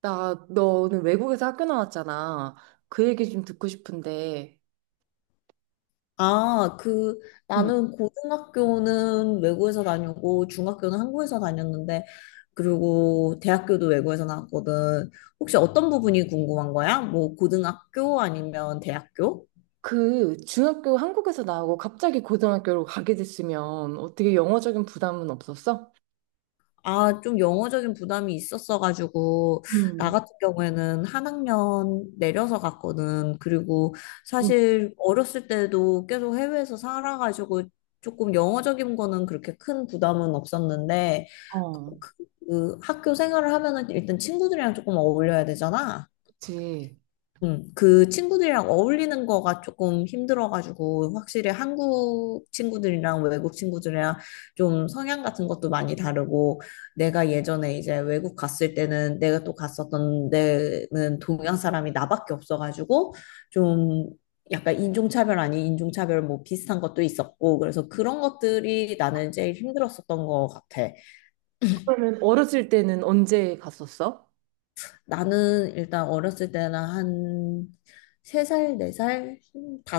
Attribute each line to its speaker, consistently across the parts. Speaker 1: 나, 너는 외국에서 학교 나왔잖아. 그 얘기 좀 듣고 싶은데,
Speaker 2: 아, 그,
Speaker 1: 음.
Speaker 2: 나는 고등학교는 외국에서 다니고, 중학교는 한국에서 다녔는데, 그리고 대학교도 외국에서 나왔거든. 혹시 어떤 부분이 궁금한 거야? 뭐, 고등학교 아니면 대학교?
Speaker 1: 그 중학교 한국에서 나오고 갑자기 고등학교로 가게 됐으면 어떻게 영어적인 부담은 없었어?
Speaker 2: 아, 좀 영어적인 부담이 있었어가지고, 나
Speaker 1: 음,
Speaker 2: 같은 경우에는 한 학년 내려서 갔거든. 그리고
Speaker 1: 음,
Speaker 2: 사실 어렸을 때도 계속 해외에서 살아가지고, 조금 영어적인 거는 그렇게 큰 부담은 없었는데,
Speaker 1: 어.
Speaker 2: 그 학교 생활을 하면은 일단 친구들이랑 조금 어울려야 되잖아.
Speaker 1: 그치.
Speaker 2: 그 친구들이랑 어울리는 거가 조금 힘들어가지고, 확실히 한국 친구들이랑 외국 친구들이랑 좀 성향 같은 것도 많이 다르고, 내가 예전에 이제 외국 갔을 때는 내가 또 갔었던 데는 동양 사람이 나밖에 없어가지고, 좀 약간 인종차별 아닌 인종차별 뭐 비슷한 것도 있었고, 그래서 그런 것들이 나는 제일 힘들었었던 것 같아.
Speaker 1: 그러면 어렸을 때는 언제 갔었어?
Speaker 2: 나는 일단 어렸을 때는 한 세살네살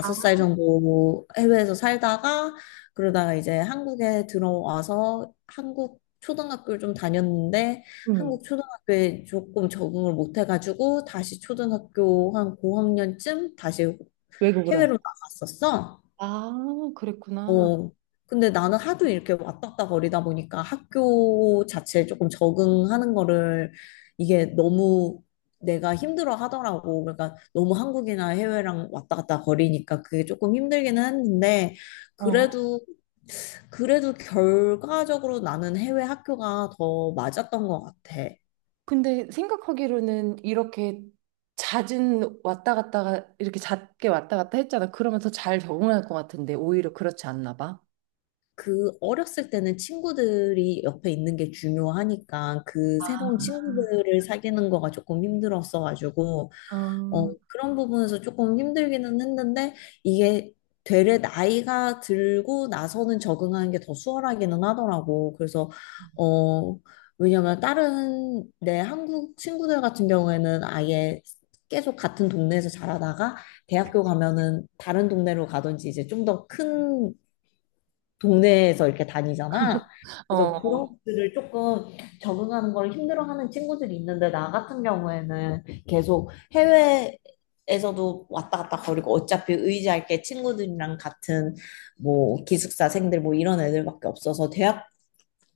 Speaker 1: 아,
Speaker 2: 살 정도 해외에서 살다가 그러다가 이제 한국에 들어와서 한국 초등학교를 좀 다녔는데
Speaker 1: 음,
Speaker 2: 한국 초등학교에 조금 적응을 못 해가지고 다시 초등학교 한 고학년쯤 다시
Speaker 1: 외국으로.
Speaker 2: 해외로 나갔었어.
Speaker 1: 아, 그랬구나.
Speaker 2: 어, 근데 나는 하도 이렇게 왔다 갔다 거리다 보니까 학교 자체에 조금 적응하는 거를 이게 너무 내가 힘들어 하더라고. 그러니까 너무 한국이나 해외랑 왔다 갔다 거리니까 그게 조금 힘들기는 했는데
Speaker 1: 어.
Speaker 2: 그래도 결과적으로 나는 해외 학교가 더 맞았던 것 같아.
Speaker 1: 근데 생각하기로는 이렇게 잦은 왔다 갔다가 이렇게 잦게 왔다 갔다 했잖아. 그러면 더 잘 적응할 것 같은데 오히려 그렇지 않나 봐.
Speaker 2: 그 어렸을 때는 친구들이 옆에 있는 게 중요하니까 그
Speaker 1: 아,
Speaker 2: 새로운 친구들을 사귀는 거가 조금 힘들었어가지고 어,
Speaker 1: 어,
Speaker 2: 그런 부분에서 조금 힘들기는 했는데, 이게 되레 나이가 들고 나서는 적응하는 게 더 수월하기는 하더라고. 그래서, 어, 왜냐면 다른 내 한국 친구들 같은 경우에는 아예 계속 같은 동네에서 자라다가 대학교
Speaker 1: 그치.
Speaker 2: 가면은 다른 동네로 가든지 이제 좀더큰 동네에서 이렇게 다니잖아.
Speaker 1: 어,
Speaker 2: 그래서 그런
Speaker 1: 어.
Speaker 2: 것들을 조금 적응하는 걸 힘들어하는 친구들이 있는데 나 같은 경우에는 계속 해외에서도 왔다 갔다 거리고 어차피 의지할 게 친구들이랑 같은 뭐 기숙사생들 뭐 이런 애들밖에 없어서 대학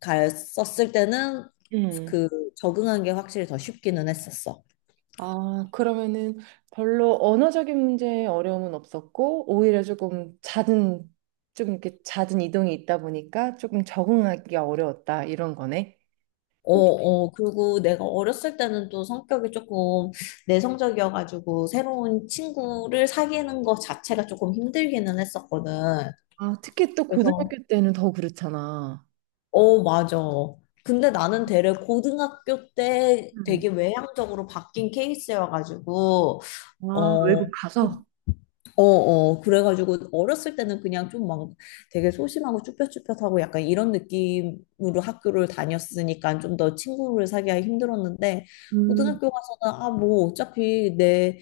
Speaker 2: 갔었을 때는
Speaker 1: 음.
Speaker 2: 그 적응한 게 확실히 더 쉽기는 했었어.
Speaker 1: 아, 그러면은 별로 언어적인 문제에 어려움은 없었고 오히려 조금 잦은 좀 이렇게 잦은 이동이 있다 보니까 조금 적응하기가 어려웠다 이런 거네.
Speaker 2: 어,
Speaker 1: 혹
Speaker 2: 어, 그리고 내가 어렸을 때는 또 성격이 조금 내성적이어가지고 새로운 친구를 사귀는 것 자체가 조금 힘들기는 했었거든.
Speaker 1: 아, 특히 또
Speaker 2: 그래서,
Speaker 1: 고등학교 때는 더 그렇잖아.
Speaker 2: 어, 맞아. 근데 나는 되레 고등학교 때 되게
Speaker 1: 음.
Speaker 2: 외향적으로 바뀐 케이스여가지고,
Speaker 1: 아,
Speaker 2: 어,
Speaker 1: 외국 가서?
Speaker 2: 어, 그래가지고 어렸을 때는 그냥 좀 막 되게 소심하고 쭈뼛쭈뼛하고 약간 이런 느낌으로 학교를 다녔으니까 좀 더 친구를 사귀기 힘들었는데
Speaker 1: 음.
Speaker 2: 고등학교 가서는 아, 뭐 어차피 내,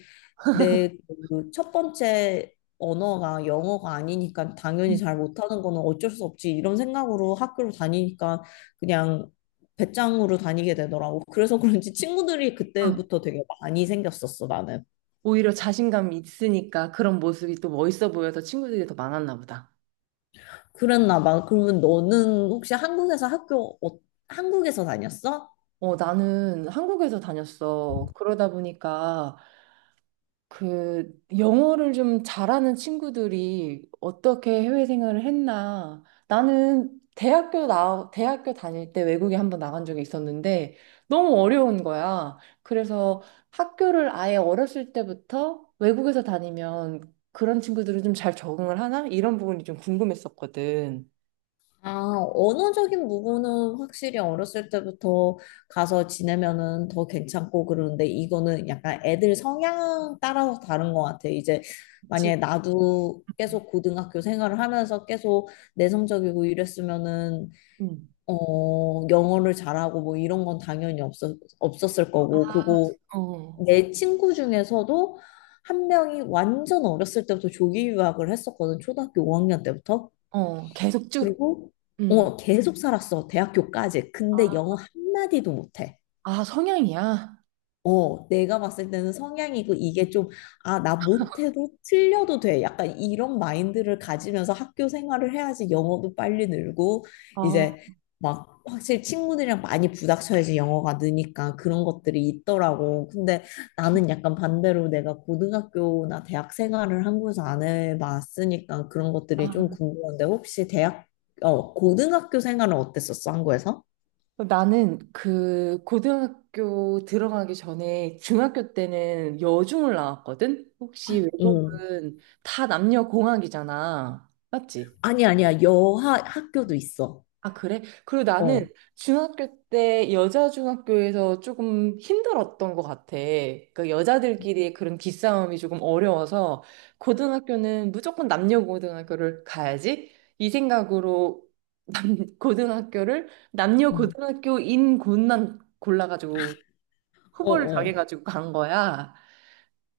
Speaker 2: 내 그 첫 번째 언어가 영어가 아니니까 당연히 잘 못하는 거는 어쩔 수 없지 이런 생각으로 학교를 다니니까 그냥 배짱으로 다니게 되더라고. 그래서 그런지 친구들이
Speaker 1: 어.
Speaker 2: 그때부터 되게 많이 생겼었어, 나는.
Speaker 1: 오히려 자신감이 있으니까 그런 모습이 또 멋있어 보여서 친구들이 더 많았나 보다.
Speaker 2: 그랬나 봐. 그러면 너는 혹시 한국에서 학교, 한국에서 다녔어?
Speaker 1: 어, 나는 한국에서 다녔어. 그러다 보니까 그 영어를 좀 잘하는 친구들이 어떻게 해외 생활을 했나. 나는 대학교 대학교 다닐 때 외국에 한번 나간 적이 있었는데 너무 어려운 거야. 그래서 학교를 아예 어렸을 때부터 외국에서 다니면 그런 친구들은 좀 잘 적응을 하나? 이런 부분이 좀 궁금했었거든.
Speaker 2: 아, 언어적인 부분은 확실히 어렸을 때부터 가서 지내면은 더 괜찮고 그러는데 이거는 약간 애들 성향 따라서 다른 것 같아. 이제
Speaker 1: 지,
Speaker 2: 만약에 나도 계속 고등학교 생활을 하면서 계속 내성적이고 이랬으면은
Speaker 1: 음.
Speaker 2: 어, 영어를 잘하고 뭐 이런 건 당연히 없었을 거고, 그리고
Speaker 1: 어,
Speaker 2: 내 친구 중에서도 한 명이 완전 어렸을 때부터 조기 유학을 했었거든. 초등학교 5학년 때부터.
Speaker 1: 어, 계속 쭉,
Speaker 2: 그리고
Speaker 1: 음.
Speaker 2: 어, 계속 살았어. 대학교까지.
Speaker 1: 아,
Speaker 2: 근데 영어 한마디도 못해.
Speaker 1: 아, 성향이야?
Speaker 2: 어, 내가 봤을 때는 성향이고 이게 좀, 아, 나 못해도 틀려도 돼. 약간 이런 마인드를 가지면서 학교 생활을 해야지 영어도 빨리 늘고,
Speaker 1: 아,
Speaker 2: 이제 막 확실히 친구들이랑 많이 부닥쳐야지 영어가 느니까 그런 것들이 있더라고. 근데 나는 약간 반대로 내가 고등학교나 대학 생활을 한국에서 안 해봤으니까 그런 것들이 좀
Speaker 1: 아,
Speaker 2: 궁금한데, 어, 고등학교 생활은 어땠었어, 한국에서?
Speaker 1: 아, 나는 그 고등학교 들어가기 전에 중학교 때는 여중을 나왔거든? 혹시
Speaker 2: 응.
Speaker 1: 외국은 다 남녀 공학이잖아. 맞지?
Speaker 2: 아니, 아니야. 여하 학교도 있어.
Speaker 1: 아, 그래? 그리고 나는
Speaker 2: 어.
Speaker 1: 중학교 때 여자 중학교에서 조금 힘들었던 것 같아. 그러니까 여자들끼리의 그런 기싸움이 조금 어려워서 고등학교는 무조건 남녀 고등학교를 가야지 이 생각으로 고등학교를 남녀
Speaker 2: 응.
Speaker 1: 고등학교인 곳만 골라가지고
Speaker 2: 어,
Speaker 1: 후보를
Speaker 2: 어.
Speaker 1: 정해가지고 간 거야.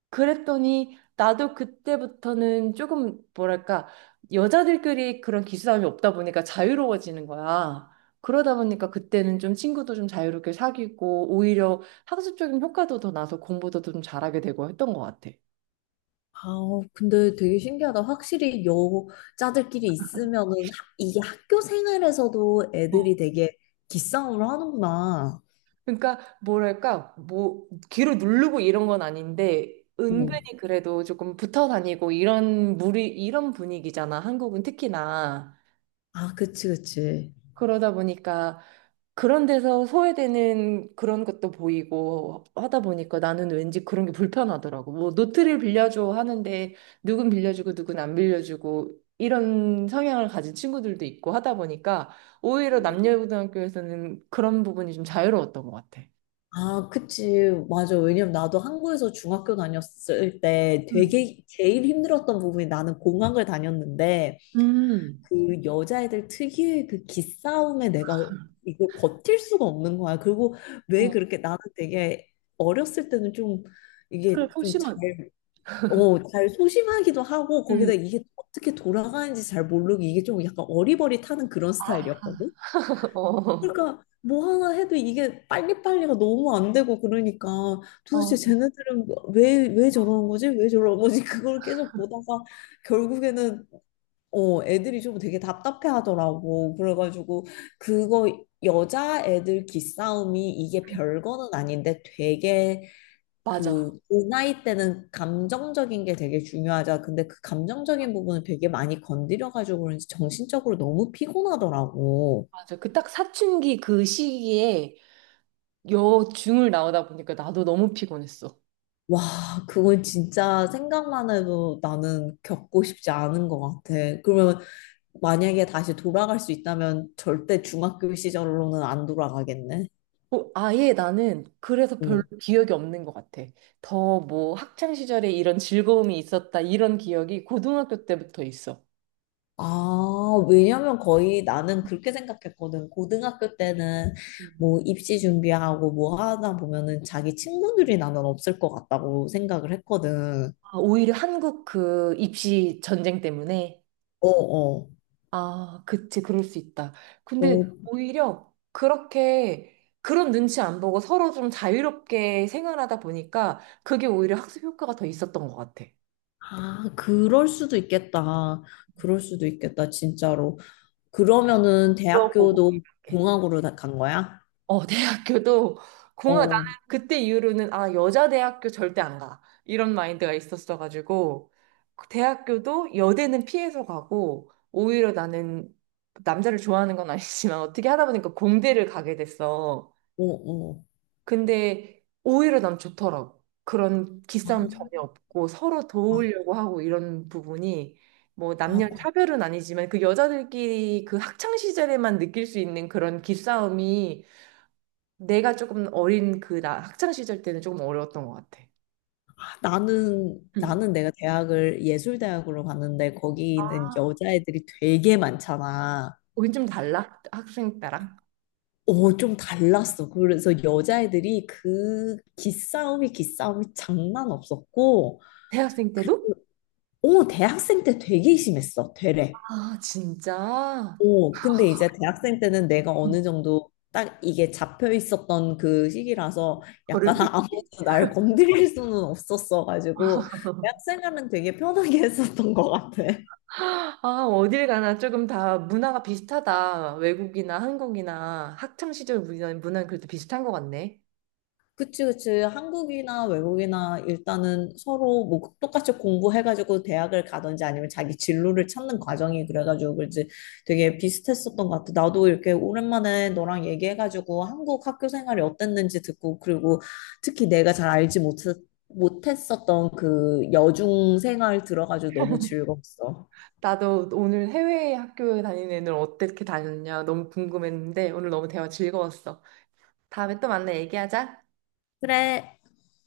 Speaker 1: 그랬더니 나도 그때부터는 조금 뭐랄까 여자들끼리 그런 기싸움이 없다 보니까 자유로워지는 거야. 그러다 보니까 그때는 좀 친구도 좀 자유롭게 사귀고 오히려 학습적인 효과도 더 나서 공부도 좀 잘하게 되고 했던 것 같아.
Speaker 2: 아우, 근데 되게 신기하다. 확실히 여자들끼리 있으면은 이게 학교 생활에서도
Speaker 1: 어,
Speaker 2: 애들이 되게 기싸움을 하는구나.
Speaker 1: 그러니까 뭐랄까 뭐 귀로 누르고 이런 건 아닌데
Speaker 2: 응.
Speaker 1: 은근히 그래도 조금 붙어 다니고 이런 무리 이런 분위기잖아. 한국은 특히나.
Speaker 2: 아, 그치, 그치.
Speaker 1: 그러다 보니까 그런 데서 소외되는 그런 것도 보이고 하다 보니까 나는 왠지 그런 게 불편하더라고. 뭐 노트를 빌려줘 하는데 누군 빌려주고 누군 안 빌려주고 이런 성향을 가진 친구들도 있고 하다 보니까 오히려 남녀고등학교에서는 그런 부분이 좀 자유로웠던 것 같아.
Speaker 2: 아, 그치. 맞아. 왜냐면 나도 한국에서 중학교 다녔을 때
Speaker 1: 음.
Speaker 2: 되게 제일 힘들었던 부분이 나는 공항을 다녔는데
Speaker 1: 음.
Speaker 2: 그 여자애들 특유의 그 기싸움에 내가 이걸 버틸 수가 없는 거야. 그리고 왜
Speaker 1: 어,
Speaker 2: 그렇게 나는 되게 어렸을 때는 좀
Speaker 1: 그래,
Speaker 2: 이게 좀
Speaker 1: 소심한.
Speaker 2: 잘, 어, 잘 소심하기도 하고
Speaker 1: 음.
Speaker 2: 거기다 이게 어떻게 돌아가는지 잘 모르고 이게 좀 약간 어리버리타는 그런
Speaker 1: 아.
Speaker 2: 스타일이었거든.
Speaker 1: 어.
Speaker 2: 그러니까 뭐 하나 해도 이게 빨리빨리가 너무 안 되고 그러니까 도대체
Speaker 1: 어.
Speaker 2: 쟤네들은 왜 저러는 거지? 왜 저러는 거지? 그걸 계속 보다가 결국에는 어, 애들이 좀 되게 답답해 하더라고. 그래가지고, 그거, 여자 애들 기싸움이 이게 별거는 아닌데 되게
Speaker 1: 맞아.
Speaker 2: 그 나이 때는 감정적인 게 되게 중요하자. 근데 그 감정적인 부분을 되게 많이 건드려가지고 그런지 정신적으로 너무 피곤하더라고.
Speaker 1: 맞아. 그 딱 사춘기 그 시기에 여중을 나오다 보니까 나도 너무 피곤했어.
Speaker 2: 와, 그건 진짜 생각만 해도 나는 겪고 싶지 않은 것 같아. 그러면 만약에 다시 돌아갈 수 있다면 절대 중학교 시절로는 안 돌아가겠네.
Speaker 1: 어, 아예 나는 그래서 별로
Speaker 2: 응.
Speaker 1: 기억이 없는 것 같아. 더 뭐 학창 시절에 이런 즐거움이 있었다 이런 기억이 고등학교 때부터 있어.
Speaker 2: 아, 왜냐면 거의 나는 그렇게 생각했거든. 고등학교 때는
Speaker 1: 음.
Speaker 2: 뭐 입시 준비하고 뭐 하다 보면은 자기 친구들이 나는 없을 것 같다고 생각을 했거든.
Speaker 1: 아, 오히려 한국 그 입시 전쟁 때문에
Speaker 2: 어, 어.
Speaker 1: 아, 그치 그럴 수 있다. 근데
Speaker 2: 어,
Speaker 1: 오히려 그렇게 그런 눈치 안 보고 서로 좀 자유롭게 생활하다 보니까 그게 오히려 학습 효과가 더 있었던 것 같아.
Speaker 2: 아, 그럴 수도 있겠다. 그럴 수도 있겠다, 진짜로. 그러면은
Speaker 1: 물어보고
Speaker 2: 대학교도
Speaker 1: 이렇게.
Speaker 2: 공학으로 다 간 거야?
Speaker 1: 어, 대학교도
Speaker 2: 어,
Speaker 1: 공학, 나는
Speaker 2: 어,
Speaker 1: 그때 이후로는 아, 여자 대학교 절대 안 가. 이런 마인드가 있었어가지고, 그 대학교도 여대는 피해서 가고, 오히려 나는 남자를 좋아하는 건 아니지만 어떻게 하다 보니까 공대를 가게 됐어.
Speaker 2: 어.
Speaker 1: 근데 오히려 난 좋더라고. 그런
Speaker 2: 아,
Speaker 1: 기싸움 전혀 없고 서로
Speaker 2: 아,
Speaker 1: 도우려고 하고 이런 부분이 뭐
Speaker 2: 아,
Speaker 1: 남녀 차별은 아니지만 그 여자들끼리 그 학창 시절에만 느낄 수 있는 그런 기싸움이 내가 조금 어린 그 나 학창 시절 때는 조금 어려웠던 것 같아.
Speaker 2: 나는
Speaker 1: 음.
Speaker 2: 나는 내가 대학을 예술대학으로 갔는데 거기는 여자애들이 되게 많잖아.
Speaker 1: 우린 좀 달라? 학생 때랑
Speaker 2: 어, 좀 달랐어. 그래서 여자애들이 그 기싸움이 장난 없었고,
Speaker 1: 대학생
Speaker 2: 그,
Speaker 1: 때도?
Speaker 2: 어, 대학생 때 되게 심했어. 되레.
Speaker 1: 아 진짜?
Speaker 2: 어, 근데 이제 대학생 때는 내가
Speaker 1: 음.
Speaker 2: 어느 정도 딱 이게 잡혀 있었던 그 시기라서
Speaker 1: 거를
Speaker 2: 약간
Speaker 1: 수 있지.
Speaker 2: 아무도 날 건드릴 수는 없었어가지고 대학생활은 되게 편하게 했었던 것 같아.
Speaker 1: 아 어딜 가나 조금 다 문화가 비슷하다. 외국이나 한국이나 학창 시절 문화는 그래도 비슷한 것 같네.
Speaker 2: 그치, 그치. 한국이나 외국이나 일단은 서로 뭐 똑같이 공부해가지고 대학을 가든지 아니면 자기 진로를 찾는 과정이 그래가지고 그지 되게 비슷했었던 것 같아. 나도 이렇게 오랜만에 너랑 얘기해가지고 한국 학교 생활이 어땠는지 듣고 그리고 특히 내가 잘 알지 못, 못했었던 그 여중 생활 들어가지고 너무 즐거웠어.
Speaker 1: 나도 오늘 해외 학교 다니는 애들 어떻게 다녔냐 너무 궁금했는데 오늘 너무 대화 즐거웠어. 다음에 또 만나 얘기하자.
Speaker 2: 그래.